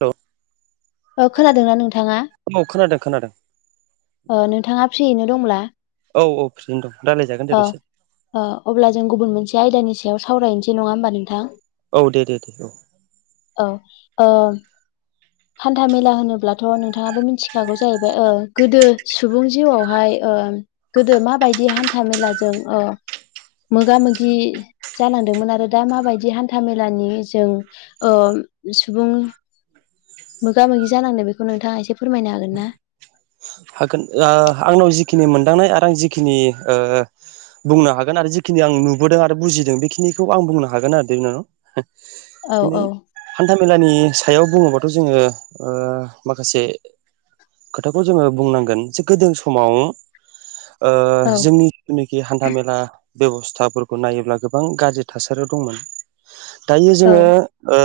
औ खोनादोंना नोंथाङा औ खोनादों खोनादों अ नोंथाङा फ्रियैनो दंब्ला औ औ फ्रियैनो दं रायलायजागोन दे ओ दसे ओ अब्ला जों गुबुन मोनसे आयदानि सायाव सावरायनोसै नङा होमबा नोंथां औ दे दे दे औ ओ हान्था मेला होनोब्लाथ' नोंथाङाबो मिथिखागौ जाहैबाय गोदो सुबुं जिउआवहाय ओ गोदो माबायदि हान्था मेलाजों ओ मोगा मोगि जालांदोंमोन आरो दा माबायदि हान्था मेलानि जों ओ सुबुं मोगा मोगि जानांदों बेखौ नोंथाङा एसे फोरमायनो हागोन ना हागोन ओ आंनाव जिखिनि मोनदांनाय आरो आं जिखिनि ओ बुंनो हागोन आरो जिखिनि आं नुबोदों आरो बुजिदों बेखिनिखौ आं बुंनो हागोन आरो बिनानाव औ औ [unintelligible] मेलानि सायाव बुङोबाथ' जोङो ओ माखासे खोथाखौ जोङो बुंनांगोन जे गोदो समाव ओ औ जोंनि जिथुनाखि हान्था मेला बेब'स्थाफोरखौ नायोब्ला गोबां गाज्रि थासारियाव दंमोन। दायो औ जोङो ओ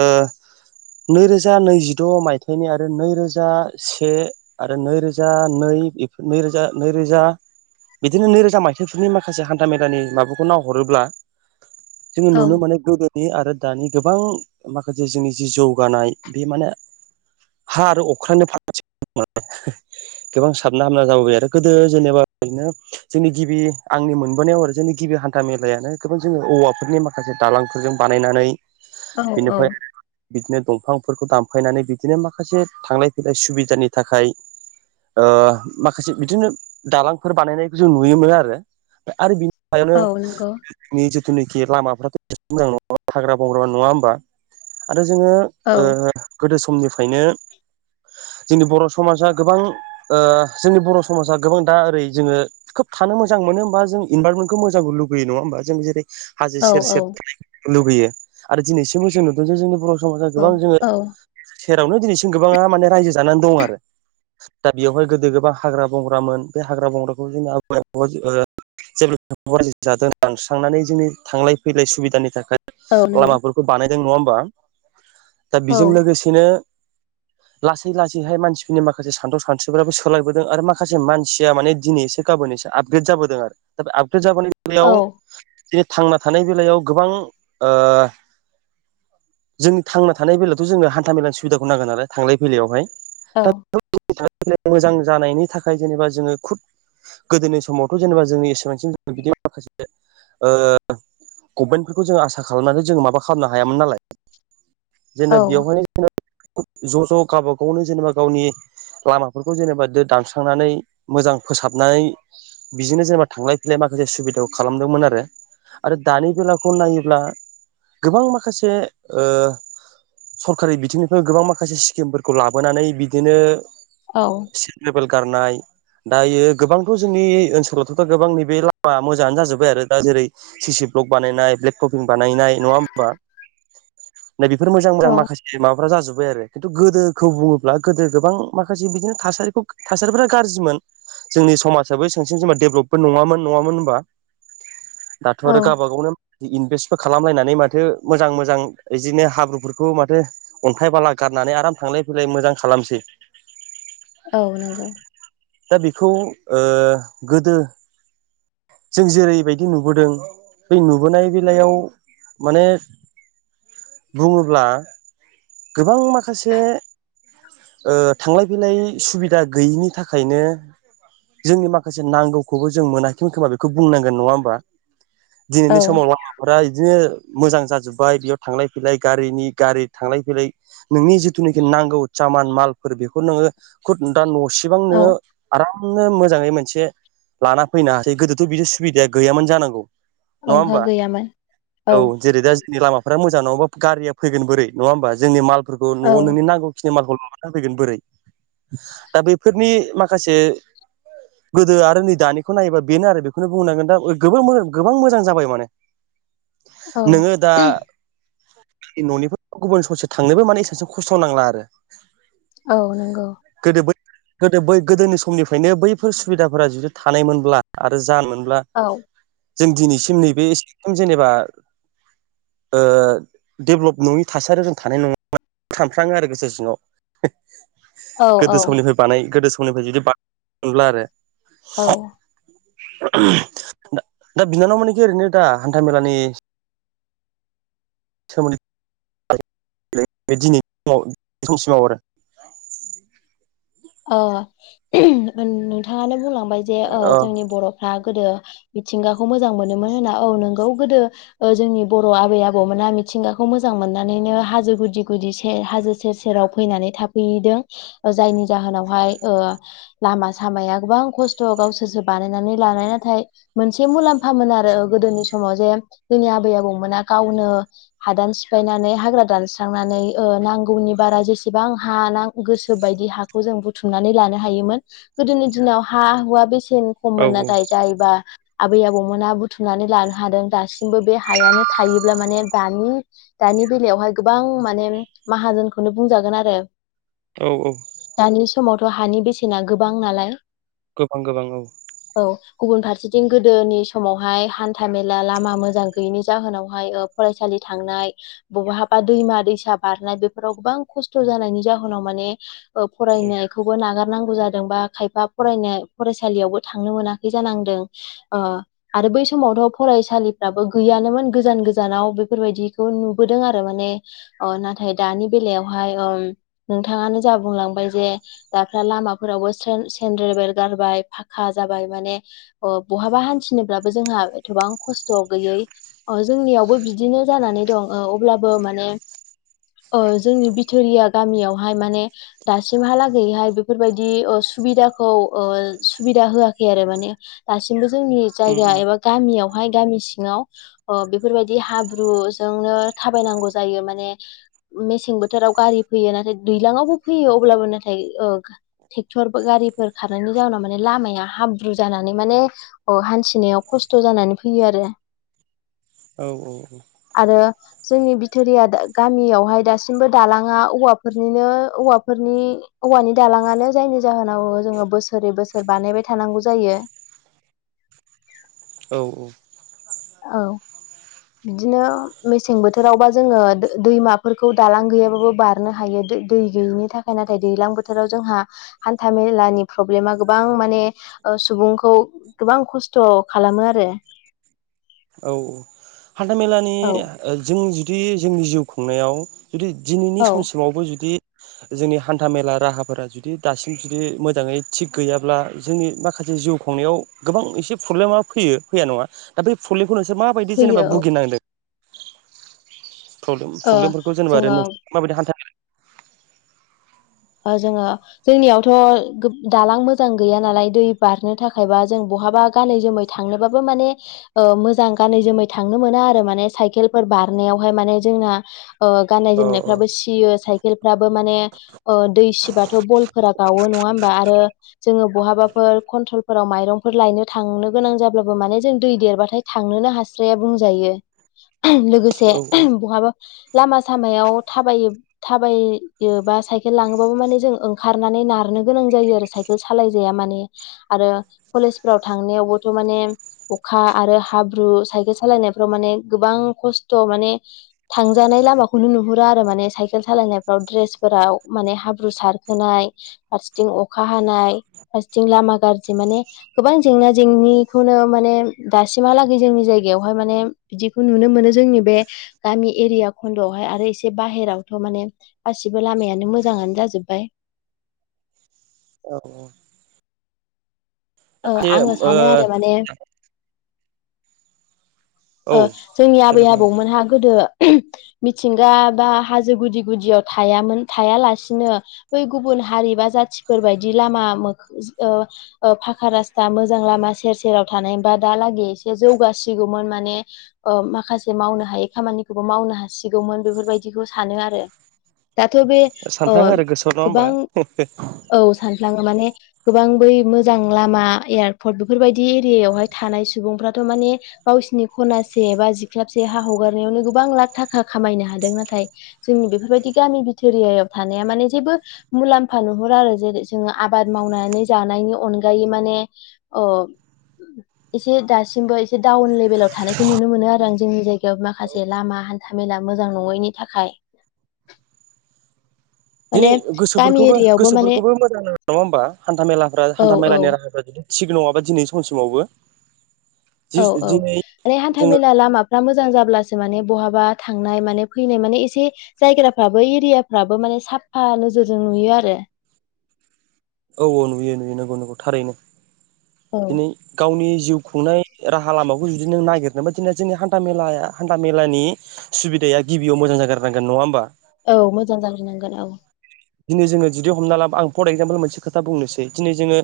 नै रोजा नैजिद' मायथाइनि आरो नै रोजा से आरो नैरोजा रोजा नै रोजा नै रोजा बिदिनो नैरोजा मायथाइफोरनि माखासे हान्था मेलानि माबाखौ नावहरोब्ला जोङो औ नुनो माने गोदो नि आरो दानि गोबां माखासे जोंनि जि जौगानाय बे माने हा आरो अख्रांनि [unintelligible] गोबां साबना हामना जाबोबाय आरो गोदो जेनेबा ओरैनो जोंनि गिबि आंनि मोनबोनायाव आरो जेन जोंनि गिबि हान्था मेलायानो गोबां जोङो औवाफोरनि माखासे दालांफोरजों बानायनानै औ औ बिनिफ्राय बिदिनो दंफांफोरखौ दानफायनानै बिदिनो माखासे थांलाय फैलाय सुबिदानि थाखाय ओ माखासे बिदिनो दालांफोर बानायनायखौ जों नुयोमोन आरो आरो बि सायावनो औ नंगौ [unintelligible] जिथुनिखि लामाफ्राथ' [inaudible] मोजां नङा हाग्रा बंग्रा नङा होमबा आरो जोङो औ ओ गोदो समनिफ्रायनो जोंनि बर' समाजा गोबां ओ जोंनि बर' समाजा गोबां दा ओरै जोङो खोब थानो मोजां मोनो होमबा जोंनि इनभाररनमेन्खौ मोजां [unintelligible] लुबैयो नङा होमबा जों जेरै हाजो औ सेर सेर [inaudible] लुगैयो आरो दिनैसिमबो जों नुदों जे जोंनि बर समाजा औ गोबां जोङो औ सेरावनो दिनैसिम गोबाङा माने रायजो जानानै दं आरो दा बेयावहाय गोदो गोबां हाग्रा बंग्रामोन बे हाग्रा बंग्राखौ जोंनि [unintelligible] ओह जेब्ला [inaudible] जादों दानस्रांनानै जोंनि थांलाय फैलाय सुबिदानि थाखाय औ नंगौ लामाफोरखौ बानायदों नङा ओमबा दा औ बेजों लोगोसेनो लासै लासैहाय मानसिफोरनि माखासे सानथौ खान्थिफ्राबो सोलायबोदों आरो माखासे मानसिया माने दिनै एसे गाबोन एसे आपग्रेद जाबोदों आरो दा बे आप ग्रेद जाबोननि औ बेलायाव इदिनो थांना थानाय बेलायाव गोबां ओह जोंनि थांना थानाय बेलायावथ जोंनो हान्था मेलानि सुबिदाखौ नांगोन नालाय थांलाय फैलायावहाय। औ। दा [unintelligible] मोजां जानायनि थाखाय जेनेबा जोङो खुद गोदोनि समावथ जेनेबा जोंनि एसेबांसिम बिदि माखासे ओह गभमेन्ट फोरखौ जों आसा खालामनानै जोङो माबा खालामनो हायामोन नालाय। औ जेनेबा बेवहायनो [inaudible] ज ज गाबा गावनि जेनेबा गावनि लामाफोरखौ जेनेबा दो दानस्रांनानै मोजां फोसाबनाय बिजिनो जेनेबा थांलाय फैलाय माखासे सुबिदाखौ खालामदोंमोन आरो आरो दानि बेलाखौ नायोब्ला गोबां माखासे ओह सरखारि बिथिंनिफ्राय गोबां माखासे स्किमफोरखौ लाबोनानै बिदिनो औ सेन्द ग्रेबेल गारनाय दायो गोबांथ जोंनि ओनसोलावथ दा गोबां नैबे लामा मोजाङानो जाजोब्बाय आरो दा जेरै सिसि ब्लग बानायनाय ब्लेग टफिं बानायनाय नङा होमबा। [inaudible] नै बेफोर मोजां औ मोजां माखासे माबाफ्रा जाजोब्बाय आरो खिन्थु गोदोखौ बुङोब्ला गोदो गोबां माखासे बिदिनो थासारिखौ थासारिफोरा गारजिमोन। जोंनि समाजाबो एसांसिम जेनबा देभलबबो नङामोन नङामोन होनबा। [inaudible] दाथ आरो गाबा गावनो इनभेस्टबो खालामलायनानै माथ थो मोजां मोजां इदिनो हाब्रुफोरखौ माथो अन्थाइ बाला गारनानै आराम थांलाय फैलाय मोजां खा लामसै। औ नोंगौ। दा बेखौ ओह गोदो जों जेरैबाइदि नुबोदों बै नुबोनाय बेलायाव माने बुङोब्ला गोबां माखासे ओह थांलाय फैलाय सुबिदा गैयिनि थाखायनो जोंनि माखासे नांगौखौबो जों मोना खैमोन खोमा बेखौ बुंनांगोन नङा होमबा औ दिनैनि समाव लामाफोरा इदिनो मोजां जाजोब्बाय बेयाव थांलाय फैलाय गारिनि गारि थांलाय फैलाय नोंनि जिथुनखि नांगौ सा मान माल फोर बेखौ नोङो खुद दा न इसेबां औ नोङो आरामनो मोजाङै मोनसे लाना फैनो हासै गोदोथ बिदि सुबिदाया गैामोन जांगौ। नङा ओंहो होमबा गैयामोन औ जेरै दा जोंनि लामा फोरा मोजां नङाबा गारिया फैगोन बोरै नङा होमबा जोंनि मलफोरखौ औ नआव नोंनि नांगौखिनि मालखौ माबाना होफैगोन बोरै दा बेफोरनि माखासे गोदो आरो नै दानि खौ नायोबा बेनो आरो बेखौनो बुंनोनांगोन दा ओह गोबो मो गोबां मोजां जाबाय माने। औ नोङो दा। ननिफ्राय गुबुन ससे थांनोबो माने एसांसो खस्थ नांला आरो। औ नोंगौ। गोदो बै गोदो बै गोदोनि समनिफ्रायनो बैफोर सुबिदाफोरा जुदि थानायमोनब्ला आरो जानानै औ। जों दिनैसिम नैबे [inaudible] जेनेबा ओ डेभलप नङि थासारियाव जों थानाय नङामोन। सानफ्लाङो आरो गोसो सिङाव। औ गोदो औ समनिफ्राय बानाय गोदो समनिफ्राय जुदि बानाय मोनब्ला आरो औ। दा बिनानाव मोनिखि ओरैनो दा हान्था मेलानि समनि [unintelligible] [unintelligible] ओ नोंथाङानो बुंलांबाय जे ओ औ जोंनि बर'फ्रा गोदो मिथिंगाखौ मोजां मोनोमोन होनना औ नोंगौ गोदो ओ जोंनि बर' आबै आबौमोना मिथिंगाखौ मोजां मोननानै हाजो गुदि गुदि से हाजो सेर सेराव फैनानै थाफैदों जायनि जाहोनावहाय ओ लामा सामाया गोबां खस्थ' गावसोरसो बानायनानै लानाय नाथाय। मोनसे मुलाम्फामोन आरो गोदोनि समाव जे जोंनि आबै आबौमोना गावनो हादान सिफायनानै हाग्रा दानस्रांनानै ओ नांगौनि बारा जेसेबां हा गोसो बायदि हा जों बुथुमनानै लानो हायोमोन गोदोनि दिनाव हा हुवा बेसे खम खम औ मोन नाथाय जायोबा आबै आबौमोना बुथुमनानै लानो हादों दासिमबो बे हायानो थायोब्ला माने दानि दानि बेलायावहाय गोबां माने माहाजोनखौनो बुंजागोन आरो। औ औ। दानि समावथ' हानि बेसेना गोबां नालाय। गोबां गोबां औ। औ गुबुन फारसेथिं गोदोनि समावहाय हान्था मेला लामा मोजां गैयैनि जाहोनावहाय ओ फरायसालि थांनाय बहाबा दैमा दैसा बारनाय बेफोराव गोबां खस्थ' जानायनि जाहोनाव माने फरायनायखौबो नागार नांगौ जादोंबा खायफा फरायनाय फरायसालियावबो थांनो मोनाखै जानांदों अ बै समावथ' फरायसालिफ्राबो गैयानोमोन गोजान गोजानाव बेफोरबायदिखौ नुबोदों आरो माने अ नाथाय दानि बेलायावहाय ओम नोंथाङानो जा बुंलांबाय जे दाफ्रा लामाफोरावबो सेन-सेेनन्द्रे बेल गारबाय फाखा जाबाय माने अ बहाबा हान्थिनोब्लाबो जोंहा एथबां खस्थ' गैयै ओ जोंनियावबो बिदिनो जाना नै दं ओ अब्लाबो माने ओ जोंनि बिथोरिया गामियावहाय माने दासिमहालागैहाय बेफोरबायदि ओ सुबिदाखौ ओ सुबिदा होआखै आरो माने दासिमबो जोंनि जायगा एबा गामियाव हाय गामि सिङाव ओ बेफोरबायदि हाब्रुजोंनो थाबायनांगौ जायो माने मेसें बोथोराव गारि फैयो नाथाय दैयलाङावबो फैयो अब्लाबो नाथाय ओ ट्रेक्टर गारिफोर खारनायनि जाउनाव माने लामाया हाब्रु जानानै माने औ हान्थिनायाव खस्थ' जानानै फैयो आरो। औ औ औ। आरो जोंनि बिथोरिया गामियावहाय दासिमबो दालाङा औवाफोरनिनो औवा फोरनि औवानि दालाङानो जायनि जाहोनाव जोङो बोसोरै बोसोर बानायबाय थानांगौ जायो। [unintelligible] औ औ। औ। बिदिनो मेसें बोथोरावबा जोङो दैमाफोरखौ दालां गैयाबाबो बारनो हायो दै गैयिनि थाखाय नाथाय दैलां बोथोराव जोंहा हान्था मेलानि प्रब्लेमा गोबां माने सुबुंखौ गोबां खस्थ' खालामो आरो। औ औ हान्थामेलानि औ ओ जों जुदि जोंनि जिउ खुंनायाव जुदि दिनैनि औ समसिमावबो जुदि जोंनि हान्था मेला राहाफोरा जुदि दासिम जुदि मोजाङै थिग गैयाब्ला जोंनि माखासे जिउ खुंनायाव गोबां एसे प्रब्लेमा फैयो फैया नङा दा बै सलेखौ नोंसोर माबाय जेनेबा फैयो औ भुगिनांदों? प्रब्लेम ओ प्रब्लेमफोरखौ जेनबा आरो जोङो नोंसोर माबायदि हान्था जोङो जोंनियावथ' दालां मोजां गैया नालाय दै बारनो थाखायबा जों बा बाहाब थांनोबाबो माने मोजां गानै जोमै थांनो ओ मोना आरो। सायखेलफोर बाह-' बारनायावहाय माने ओ जोंना गाननाय औ जनायफ्राबो सियो साइकेलफ्राबो माने ओ दै सिबाथ' बलफोरा गावो नङा हबा आरो जो बहाबाफोर कन्ट्रोल फोराव माइरंफोर लायनो थांनो गोनां जाब्लाबो माने जों दै देरबाथाय थांनोनो हास्राया बुंजायो। लोगोसे औ बहाबा लामा सामायाव थाब थाबायोबा साइ लाङोबाबो माने जों ओंखारनानैनो नारनो गोनां जायो आरो सायखेल सालाय जाया माने आरो केजाव थांनायावबोथ' माने अखा आरो हाब्रु साइकेल सालायनायफ्राव माने गोबां-' खस्थ' माने थांजानाय लामाखौनो नुहुरा आरो माने साइकेल सालायनायफ्राव दड्रेसफोराव माने हाब्रु सारखोनाय फारसेथिं अखा हानाय फारसेथिं लामा गाज्रि माने गोबां जेंना जेंनिखौनो माने दासिमहालागै जोंनि जायगायावहाय माने बिदिखौ नुनो मोनो। जोंनि बे गामि एरिया खन्दआवहाय आरो एसे बाहेरावथ' माने गासिबो लामाय मोजां मोजाङानो जाजोब्बाय। औ। ओ ए आङो ओम सानो आरो माने ओ जोंनि आबै देलाय बुंलाय आबौमोनहा गोदो मिथिंगा बा हाजो गुदि गुदियाव थायामोन थायालासिनो बै गुबुन हारि बा जाथिफोर बायदि लामा फाखा रासता मोजां लामा सेर सेराव थानाय बा दालागै एसे जौगासिगौमोन माने माखासे मावनो हायै खामानिखौबो मावनो हासिगौमोन बेफोरबायदिखौ सानो आरो। दाथ' बे सानफ्राङो आरो गोसोआव नङा होमबा गोबां औ सान लश माने गोबां बै मोजां लामा एयारपर्ट बेफोरबायदि एरियायावहाय थानाय सुबुंफ्राथ' माने गावसिनि खनासे बा जिख्लाबसे हा हगारनायावनो गोबां लाख थाखा खामायनो हादों नाथाय जोंनि बेफोरबायाददि गामि बिथोरियाव थानाया माने जेबो मुलाम्फा नुहर आरो जेरै जो आबाद मावनानै ज नायनि अनगायै माने औ एसे दासिमबो दाउन लेबेल थानायखौ नुनो मोनो आरो आं जोंनि जायगायाव माखासे लामा हान्थाामेला मोजां नङैनि थाखाय [inaudible] दिनै माने गामि गोसोफोरखौबो एरियायावबो माने गोसोफोरखौबो मोजां नङा होमबा हान्था मेलाफ्रा औ हान्था मेलानि औ राहाफ्रा बिदि थिग नङाबा दिनै समसिमावबो जि औ औ दिनै माने हान्था जोङो मेला लामाफ्रा मोजां जाब्ला। माने बहाबा थांनाय माने फैनाय माने नायग्राफोराबो एरिया फ्राबो माने साफा नोजोरजों नुयो आरो। औ औ नुयो नुयो नंगौ नंगौ थारैनो। औ दिनै गावनि-' जिउ खुंनाय राहा लामाखौ जुदि नों नागिरनोबा दिनै जोंनि हान्थ माया हान्था मेलानि सुबिदा दै गिबियाव मोां जोनारांगोन नङा होमबा? औ मोजां जाग्रोनांगोन औ। दिनै जोङो जदि हमना ला आं फर एगजामपोल मोनसे खोथा बुंनोसै दिनै जोङो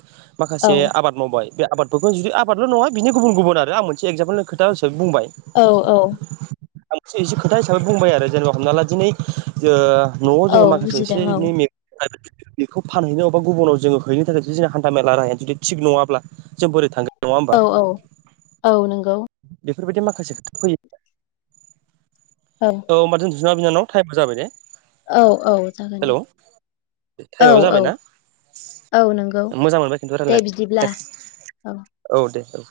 औ माखासे आबाद मावबाय बे आबादफोरखौ जुदि आादल' नङा बिनि गुबुन गुबुन आरो आं मोनसे एक्जाम्पोलनि खोथा हिसाबै बुंबाय औ औ। आं एसे एसे खोथा हिसाबै बुंबाय आरो जो जेनेबा हमना ला दिनै जो न'आव औ जोङो माखासे बुजिदों औ एसे [unintelligible] बेखौ फानहैनो अबा गुबुनाव जोङो हैनो थाखाय जु जोंनि हान्था मेला राहाया जुदि थिग नङाब्ला जों बोरै थांगोन। नङा होमबा औ औ औ नंगौ। बेफोरबायदि माखासे खोथा फैयो। औ होमबा दोनथ'सै ना बिनानाव टाइमाबो जाबाय ने? औ औ जागोन दे हेलौ औ टाइमाबो औ जाबायना? औ नंगौ मोजां मोनबाय खिन्थु दे रायलाय बिदिब्ला औ [unintelligible] औ दे औ